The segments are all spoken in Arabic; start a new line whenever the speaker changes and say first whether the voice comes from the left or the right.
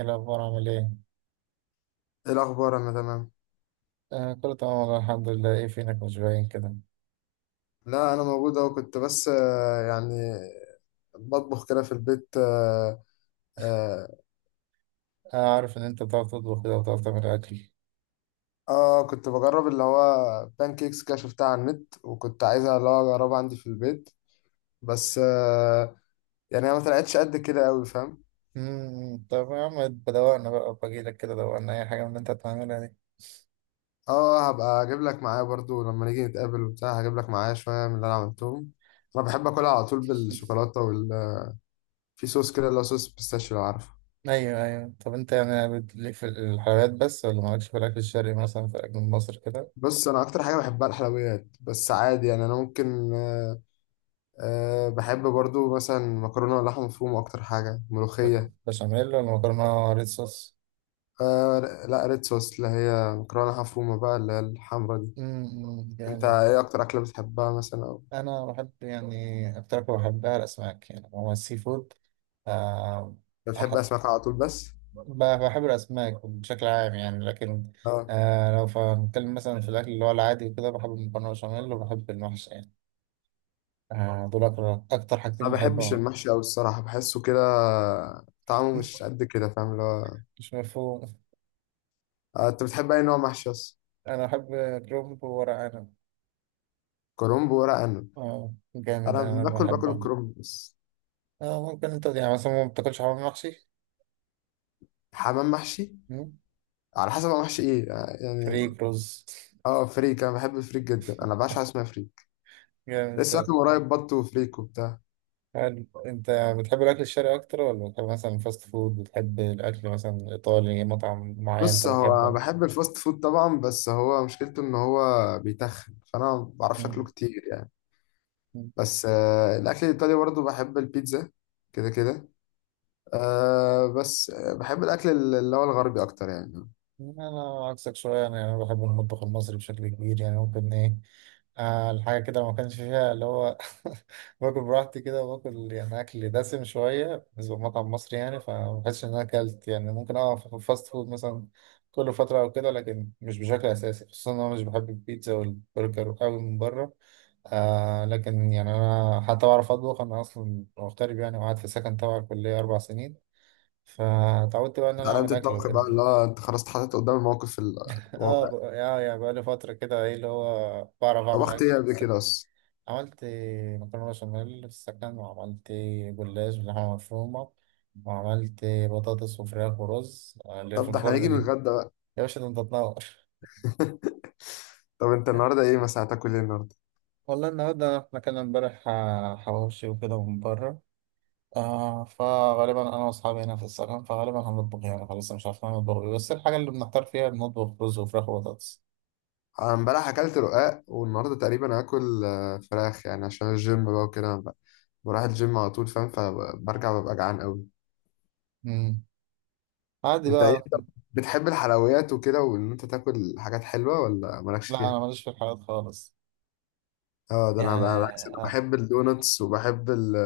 right: ايه الأخبار عامل إيه؟
left: ايه الاخبار؟ انا تمام.
right: آه، كله تمام والله الحمد لله. إيه فينك مش باين كده؟
left: لا، انا موجود اهو. كنت بس يعني بطبخ كده في البيت. اه, آه,
right: آه، عارف إن أنت بتعرف تطبخ كده وبتعرف تعمل أكل.
left: كنت بجرب اللي هو بانكيكس كده، شفتها على النت وكنت عايزها اللي هو اجربها عندي في البيت. بس يعني هي ما طلعتش قد كده قوي، فاهم؟
right: طب يا عم بدوقنا بقى بجيلك كده، دوقنا أي حاجة من اللي أنت هتعملها دي.
left: اه، هبقى اجيب لك معايا برضو لما نيجي نتقابل وبتاع، هجيب لك معايا شويه من اللي انا عملتهم. انا بحب اكلها على طول بالشوكولاته في صوص كده، اللي هو صوص بيستاشيو لو عارفه.
right: أيوه أيوه، طب أنت يعني ليك في الحلويات بس ولا مالكش في الأكل الشرقي، مثلا في الأكل المصري كده؟
left: بص، انا اكتر حاجه بحبها الحلويات، بس عادي يعني انا ممكن أه بحب برضو مثلا مكرونة ولحمة مفرومة، أكتر حاجة ملوخية.
right: بشاميل ولا مكرونة ريد صوص؟
left: أه. لا، ريد صوص، اللي هي مكرونة لحمة مفرومة بقى، اللي هي الحمرا دي.
right: امم،
left: أنت
right: جامد.
left: إيه أكتر أكلة بتحبها مثلا؟ أو
right: أنا بحب يعني أكتر حاجة بحبها الأسماك، يعني هو السي فود. آه،
left: بتحب أسماك على طول بس؟
right: بحب الأسماك بشكل عام يعني، لكن
left: أه.
right: آه لو هنتكلم مثلا في الأكل اللي هو العادي وكده بحب المكرونة بشاميل وبحب المحشي يعني. آه، دول أكتر
left: أنا
right: حاجتين
left: ما بحبش
right: بحبهم.
left: المحشي أوي الصراحة، بحسه كده طعمه مش قد كده فاهم اللي هو.
right: مش مفهوم.
left: أنت بتحب أي نوع محشي أصلا؟
right: أنا بحب كرنب وورق عنب.
left: كرنب وورق عنب.
right: آه جامد،
left: أنا
right: أنا
left: باكل
right: بحبهم.
left: الكرنب بس.
right: آه ممكن أنت يعني مثلا ما بتاكلش حمام محشي؟
left: حمام محشي؟
right: مم؟
left: على حسب هو محشي إيه يعني.
right: فريك رز.
left: أه، فريك. أنا بحب الفريك جدا، أنا بعشق حاجة اسمها فريك.
right: جامد،
left: لسه اكل
right: طيب.
left: قريب بط وفريك وبتاع.
right: هل أنت بتحب الأكل الشرقي أكتر، ولا بتحب مثلا الفاست فود، بتحب الأكل مثلا الإيطالي، مطعم معين أنت
left: بص، هو
right: بتحبه؟
left: بحب الفاست فود طبعا، بس هو مشكلته ان هو بيتخن، فانا ما بعرفش اكله كتير يعني.
right: مم.
left: بس الاكل الايطالي برضه، بحب البيتزا كده كده. أه، بس بحب الاكل اللي هو الغربي اكتر يعني.
right: انا عكسك شويه، انا بحب المطبخ المصري بشكل كبير، يعني ممكن ايه آه الحاجه كده ما كانش فيها اللي هو باكل براحتي كده، وباكل يعني اكل دسم شويه بالنسبه لمطعم مصري، يعني فما بحسش ان انا اكلت. يعني ممكن اه في الفاست فود مثلا كل فتره او كده، لكن مش بشكل اساسي، خصوصا ان انا مش بحب البيتزا والبرجر قوي من بره. آه لكن يعني انا حتى بعرف اطبخ، انا اصلا مغترب يعني وقعدت في سكن تبع الكليه 4 سنين، فتعودت بقى ان انا
left: اتعلمت
right: اعمل اكل
left: الطبخ بقى، اللي
right: وكده.
left: هو انت خلاص اتحطيت قدام الموقف الواقع.
right: اه يعني بقالي فترة كده، ايه اللي هو بعرف اعمل
left: طبخت
right: اكل
left: ايه
right: في
left: قبل
right: السكن.
left: كده اصلا؟
right: عملت مكرونة بشاميل في السكن، وعملت جلاش باللحمة مفرومة، وعملت بطاطس وفراخ ورز اللي في
left: طب ده احنا هنيجي
right: الفرن دي.
left: نتغدى بقى.
right: يا باشا ده انت تنور.
left: طب انت النهارده ايه مثلا، هتاكل ايه النهارده؟
right: والله النهاردة احنا كان امبارح حواوشي وكده من بره. آه، فغالبا انا واصحابي هنا في السكن، فغالبا هنطبخ يعني خلاص مش عارفين نطبخ إيه. بس الحاجة اللي بنحتار فيها بنطبخ رز وفراخ وبطاطس.
left: انا امبارح اكلت رقاق، والنهارده تقريبا هاكل فراخ، يعني عشان الجيم بقى وكده بروح الجيم على طول فاهم، فبرجع ببقى جعان قوي.
right: مم. عادي
left: انت ايه؟
right: بقى.
left: أنت بتحب الحلويات وكده، وان انت تاكل حاجات حلوه، ولا مالكش
right: لا
left: فيها؟
right: انا ماليش في الحلويات خالص.
left: اه ده انا بقى بالعكس، انا
right: يعني
left: بحب الدوناتس وبحب ال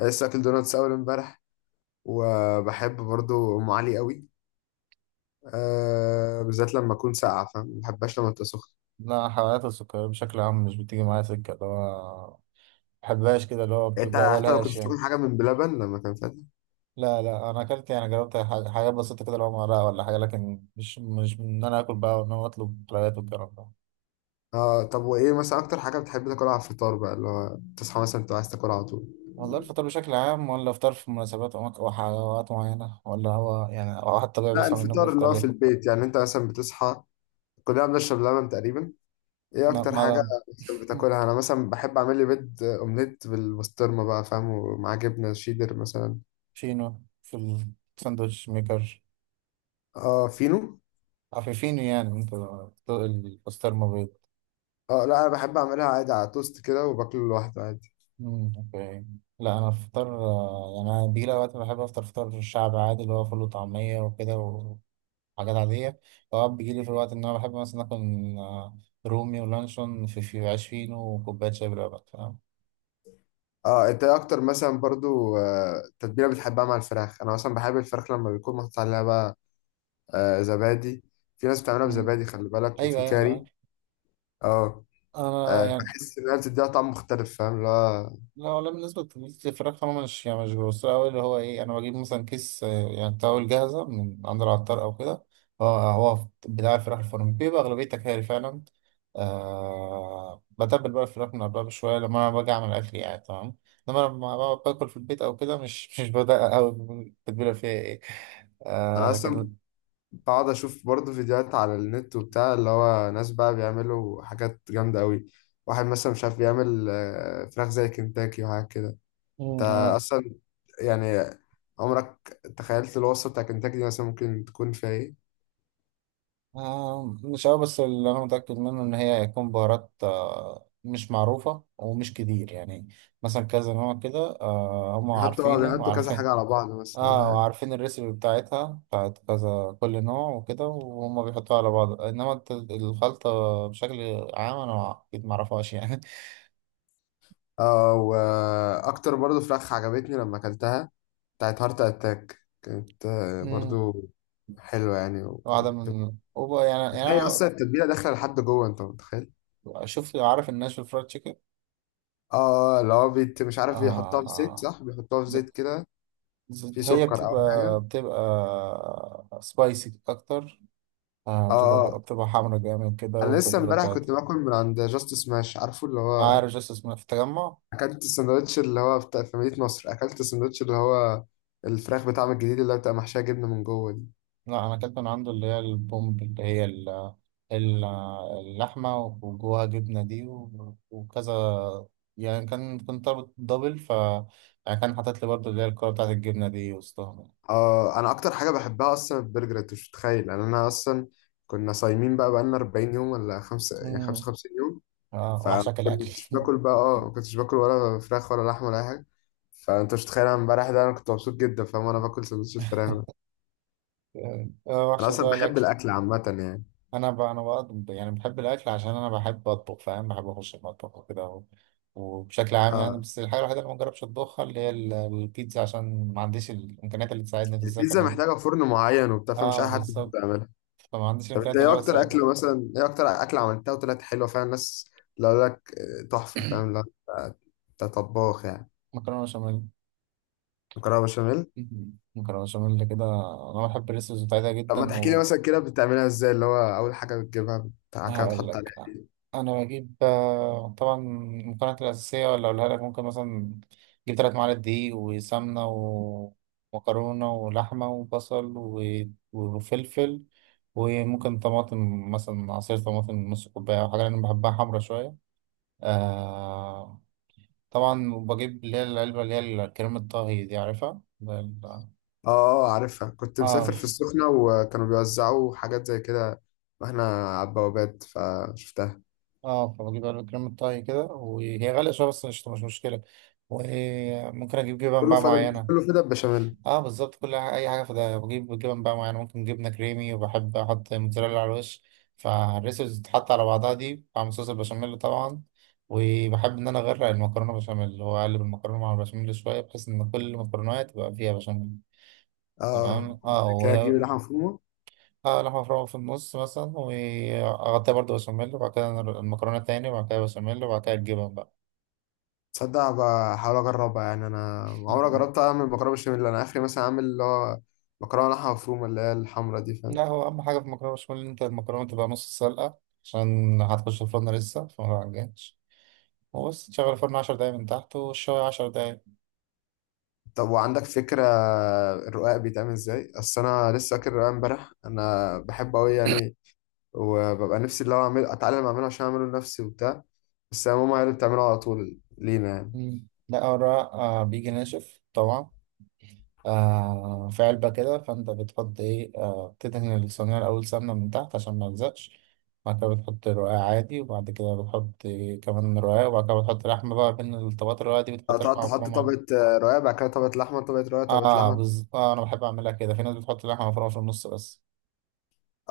left: أنا لسه اكل دوناتس اول امبارح، وبحب برضو ام علي قوي. أه، بالذات لما اكون ساقعه فاهم، ما بحبهاش لما تبقى سخنه.
right: لا، حلويات السكر بشكل عام مش بتيجي معايا سكة اللي هو ما بحبهاش كده، اللي هو
left: يعني انت حتى لو كنت
right: بتبقبلهاش
left: بتاكل
right: يعني.
left: حاجه من بلبن لما كان فيها؟
right: لا لا، أنا أكلت يعني جربت حاجات بسيطة كده اللي هو مرقة ولا حاجة، لكن مش من إن أنا آكل بقى وإن أنا أطلب حلويات والكلام ده.
left: اه. طب وايه مثلا اكتر حاجه بتحب تاكلها على الفطار بقى، اللي هو تصحى مثلا تبقى عايز تاكل على طول؟
right: والله الفطار بشكل عام ولا فطار في مناسبات أو أو حلويات معينة، ولا هو يعني أو حتى طبيعي
left: لا،
right: بيصحى من النوم
left: الفطار اللي
right: بيفطر
left: هو في
right: إيه؟
left: البيت يعني، انت مثلا بتصحى، كلنا بنشرب لبن تقريبا. ايه
right: لا،
left: اكتر حاجه
right: معدن.
left: مثلا بتاكلها؟ انا مثلا بحب اعمل لي بيض اومليت بالبسطرمه بقى فاهم، ومعاه جبنه شيدر مثلا.
right: شينو في الساندوتش ميكر؟
left: اه فينو.
right: عفيفينو يعني أنت. البسطرمة بيض.
left: اه، لا، انا بحب اعملها عادي على توست كده، وباكله لوحده عادي.
right: مم، اوكي. لا انا الفطار آه، يعني انا بيجي لي اوقات بحب افطر فطار الشعب عادي، اللي هو فول وطعميه وكده وحاجات عاديه. اوقات بيجي لي في الوقت ان انا بحب مثلا اكل آه، رومي ولانشون في عيش فينو وكوبايه شاي بلبن فاهم.
left: اه، انت ايه اكتر مثلا برضو تتبيله بتحبها مع الفراخ؟ انا مثلا بحب الفراخ لما بيكون محطوط عليها بقى زبادي. في ناس بتعملها
right: مم.
left: بزبادي، خلي بالك،
right: ايوه
left: وفي
right: ايوه انا
left: كاري.
right: عارف.
left: اه،
right: انا يعني
left: بحس انها بتديها طعم مختلف فاهم اللي هو.
right: لا، ولا بالنسبة للفراخ أنا مش يعني مش بوصلها أوي اللي هو إيه. أنا بجيب مثلا كيس يعني تاول جاهزة من عند العطار أو كده، هو هو بتاع الفراخ الفرن بيبقى أغلبية تكاري فعلا. آه، بتبل بقى الفراخ من قبلها بشوية لما أنا باجي أعمل أكل يعني، تمام. إنما لما بقعد باكل في البيت أو كده مش بدقق أوي التتبيلة فيها إيه.
left: انا
right: آه
left: اصلا بقعد اشوف برضه فيديوهات على النت وبتاع، اللي هو ناس بقى بيعملوا حاجات جامده قوي. واحد مثلا مش عارف يعمل فراخ زي كنتاكي وحاجات كده. انت
right: لكن
left: اصلا يعني عمرك تخيلت الوصفه بتاع كنتاكي دي مثلا ممكن تكون فيها ايه؟
right: مش أوي، بس اللي أنا متأكد منه إن هي هيكون بهارات مش معروفة ومش كتير يعني. مثلا كذا نوع كده، هم
left: بيحطوا اه
right: عارفينه
left: بيحطوا كذا
right: وعارفين.
left: حاجه على بعض
right: اه
left: مثلا.
right: وعارفين الريسيبي بتاعتها بتاعت كذا، كل نوع وكده وهم بيحطوها على بعض. إنما الخلطة بشكل عام أنا أكيد معرفهاش يعني.
left: اه، واكتر برضو فراخ عجبتني لما اكلتها، بتاعت هارت اتاك كانت
right: مم.
left: برضو حلوة يعني
right: واحدة من وبقى يعني
left: بتلاقي
right: يعني.
left: اصلا التتبيلة داخلة لحد جوه، انت متخيل.
right: أنا شوف عارف الناشف فرايد تشيكن.
left: اه اللي هو بيت مش عارف بيحطها في زيت،
right: آه،
left: صح، بيحطها في
right: ب-
left: زيت كده، في
right: هي
left: سكر او
right: بتبقى
left: حاجة.
right: سبايسي أكتر. آه بتبقى
left: اه،
right: حمرا جامد كده
left: انا لسه
right: والتتبيلة
left: امبارح
right: بتاعتها.
left: كنت باكل من عند جاست سماش، عارفه اللي هو؟
right: عارف جاست اسمها في التجمع؟
left: اكلت الساندوتش اللي هو بتاع في مدينة نصر، اكلت الساندوتش اللي هو الفراخ بتاعهم الجديد، اللي هو بتبقى محشية جبنة من جوه دي.
right: لا أنا أكلت من عنده اللي هي البومب، اللي هي ال- اللحمة وجواها جبنة دي، وكذا. يعني كان كنت طالب دبل، ف يعني كان حاطط لي برضه اللي هي الكرة بتاعت الجبنة دي وسطهم.
left: اه، انا اكتر حاجه بحبها اصلا البرجر، انت مش متخيل يعني. انا اصلا كنا صايمين بقى بقالنا 40 يوم ولا خمسة، يعني
right: مم.
left: 55 يوم.
right: آه
left: فما
right: وحشك الأكل.
left: كنتش باكل بقى، اه ما كنتش باكل ولا فراخ ولا لحمه ولا اي حاجه. فانت مش متخيل انا امبارح ده انا كنت مبسوط جدا فاهم، انا باكل سندوتش الفراخ ده. انا
right: وحشك
left: اصلا
right: بقى
left: بحب
right: الأكل.
left: الاكل عامه يعني.
right: انا بقى يعني بحب الاكل عشان انا بحب اطبخ فاهم، بحب اخش المطبخ وكده وبشكل عام يعني.
left: اه،
right: بس الحاجه الوحيده اللي ما جربتش اطبخها اللي هي البيتزا، عشان ما عنديش الامكانيات اللي تساعدني في
left: يعني
right: السكن
left: البيتزا
right: يعني.
left: محتاجه فرن معين وبتاع، فمش
right: اه
left: اي حد
right: بالظبط،
left: بيقدر يعملها.
right: فما عنديش
left: طب انت
right: الامكانيات اللي
left: ايه
right: هو
left: اكتر
right: تساعدني.
left: اكله مثلا، ايه اكتر اكله عملتها وطلعت حلوه فعلا الناس لو لك تحفه فاهم؟ لا، أنت طباخ يعني.
right: مكرونه بشاميل.
left: مكرونه بشاميل.
right: مكرونه بشاميل كده. انا بحب الريسبس بتاعتها
left: طب
right: جدا.
left: ما تحكي لي مثلا كده بتعملها ازاي، اللي هو اول حاجه بتجيبها بتاع كده
right: هقول
left: تحط
right: لك.
left: عليها؟
right: انا بجيب طبعا المكونات الاساسيه، ولا اقولها لك. ممكن مثلا اجيب 3 معالق دقيق وسمنه ومكرونه ولحمه وبصل وفلفل، وممكن طماطم، مثلا عصير طماطم نص كوبايه او حاجه، انا بحبها حمرا شويه. آه طبعا بجيب اللي هي العلبه، اللي هي كريمه الطهي دي عارفها ال-
left: اه عارفها، كنت
right: اه
left: مسافر في السخنه وكانوا بيوزعوا حاجات زي كده، واحنا على البوابات فشفتها.
right: اه فبجيب علبة كريمة طهي كده، وهي غالية شوية بس مش مشكلة. وممكن أجيب جبن
left: كله
right: بقى
left: فدا،
right: معينة.
left: كله فدا بشاميل.
right: اه بالظبط. كل أي حاجة. فده بجيب جبن بقى معينة، ممكن جبنة كريمي، وبحب أحط موتزاريلا على الوش. فالريسبس بتتحط على بعضها دي مع صوص البشاميل طبعا، وبحب إن أنا أغرق المكرونة بشاميل وأقلب المكرونة مع البشاميل شوية، بحيث إن كل المكرونة تبقى فيها بشاميل.
left: اه،
right: تمام
left: آه.
right: اه و
left: كده اجيب لحمه مفرومه.
right: اه، لحمة مفرومة في النص مثلا وأغطيها برضه بشاميل، وبعد كده المكرونة تاني، وبعد كده بشاميل، وبعد كده الجبن بقى.
left: تصدق بحاول اجربها يعني، انا عمري ما جربت اعمل مكرونه بشاميل، انا اخري مثلا اعمل اللي هو مكرونه لحمه مفرومه اللي هي الحمرا دي فاهم.
right: لا، هو أهم حاجة في المكرونة بشاميل إن أنت المكرونة تبقى نص سلقة، عشان هتخش الفرن لسه فما عجنش. وبس تشغل الفرن 10 دقايق من تحت والشوية 10 دقايق.
left: طب وعندك فكره الرقاق بيتعمل ازاي؟ اصل انا لسه فاكر الرقاق امبارح، انا بحبه قوي يعني، وببقى نفسي اللي هو اعمل اتعلم اعمله عشان اعمله لنفسي وبتاع، بس هي ماما هي اللي بتعمله على طول لينا يعني.
right: مم. لا ورق آه بيجي ناشف طبعا، آه في علبة كده. فأنت بتحط إيه؟ آه بتدهن الصينية الأول سمنة من تحت عشان ما يلزقش، بعد كده بتحط رقاق عادي، وبعد كده بتحط إيه كمان رقاق، وبعد كده بتحط لحمة بقى بين الطبقات الرقاق دي، بتحط
left: تقعد
right: لحمة
left: تحط
right: مفرومة.
left: طبقة رقاق، بعد كده طبقة لحمة، طبقة رقاق، طبقة
right: اه
left: لحمة.
right: آه أنا بحب أعملها كده، في ناس بتحط لحمة مفرومة في النص بس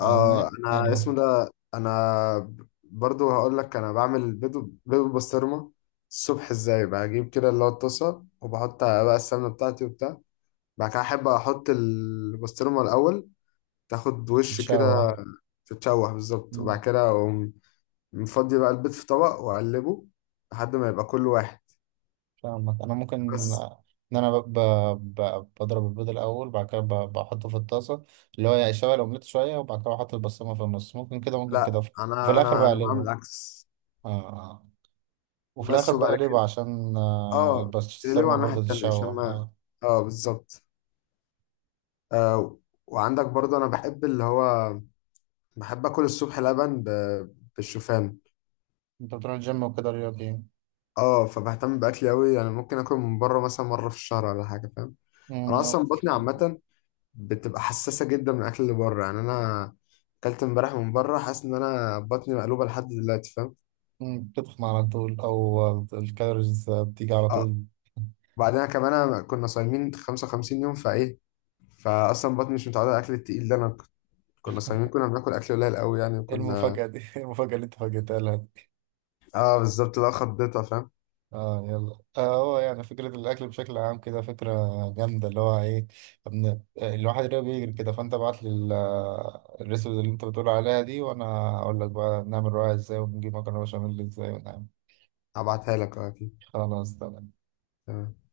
left: اه،
right: فاهمني
left: انا
right: يلا.
left: اسمه ده انا برضو هقول لك، انا بعمل بيض، بيض بالبسطرمة الصبح ازاي، بجيب كده اللي هو الطاسة وبحط بقى السمنة بتاعتي وبتاع، بعد كده احب احط البسطرمة الاول تاخد وش
right: تتشوح.
left: كده تتشوح بالظبط، وبعد
right: مم،
left: كده اقوم مفضي بقى البيض في طبق واقلبه لحد ما يبقى كل واحد
right: فاهمك. انا ممكن
left: بس.
right: ان انا ب... ب... ب... بضرب البيض الاول، بعد كده بحطه في الطاسه اللي هو يعني شويه الاومليت شويه، وبعد كده بحط البسطرمه في النص، ممكن كده ممكن كده،
left: لا،
right: وفي
left: انا
right: الاخر
left: انا انا
right: بقلبه.
left: بعمل عكس
right: آه. آه. وفي الاخر
left: بس، وبعد
right: بقلبه
left: كده
right: عشان
left: اه تقلبه على
right: البسطرمه
left: الناحيه
right: برضه
left: التانيه عشان
right: تتشوح
left: ما.
right: اه.
left: اه بالظبط. آه، وعندك برضه، انا بحب اللي هو بحب اكل الصبح لبن بالشوفان.
right: انت بتروح الجيم وكده رياضي.
left: اه، فبهتم باكلي قوي يعني، ممكن اكل من بره مثلا مره في الشهر ولا حاجه فاهم.
right: مم،
left: انا اصلا بطني عامه بتبقى حساسه جدا من الاكل اللي بره يعني، انا اكلت امبارح من بره حاسس ان انا بطني مقلوبه لحد دلوقتي فاهم.
right: بتتخن على طول او الكالوريز بتيجي على
left: اه،
right: طول.
left: وبعدين كمان أنا كنا صايمين 55 يوم فايه، فاصلا بطني مش متعوده على الاكل التقيل ده، كنا صايمين كنا بناكل اكل قليل قوي يعني
right: ايه
left: وكنا.
right: المفاجأة دي؟ ايه المفاجأة اللي انت فاجئتها لها؟
left: اه بالظبط، لا خضتها فاهم.
right: اه يلا. اه هو يعني فكرة الأكل بشكل عام كده فكرة جامدة، اللي هو إيه ابن الواحد اللي هو بيجري كده. فأنت ابعت لي الريسبي اللي أنت بتقول عليها دي، وأنا أقول لك بقى نعمل رواية إزاي، ونجيب مكرونة بشاميل إزاي ونعمل.
left: هبعتها لك اه اكيد.
right: خلاص تمام.
left: تمام.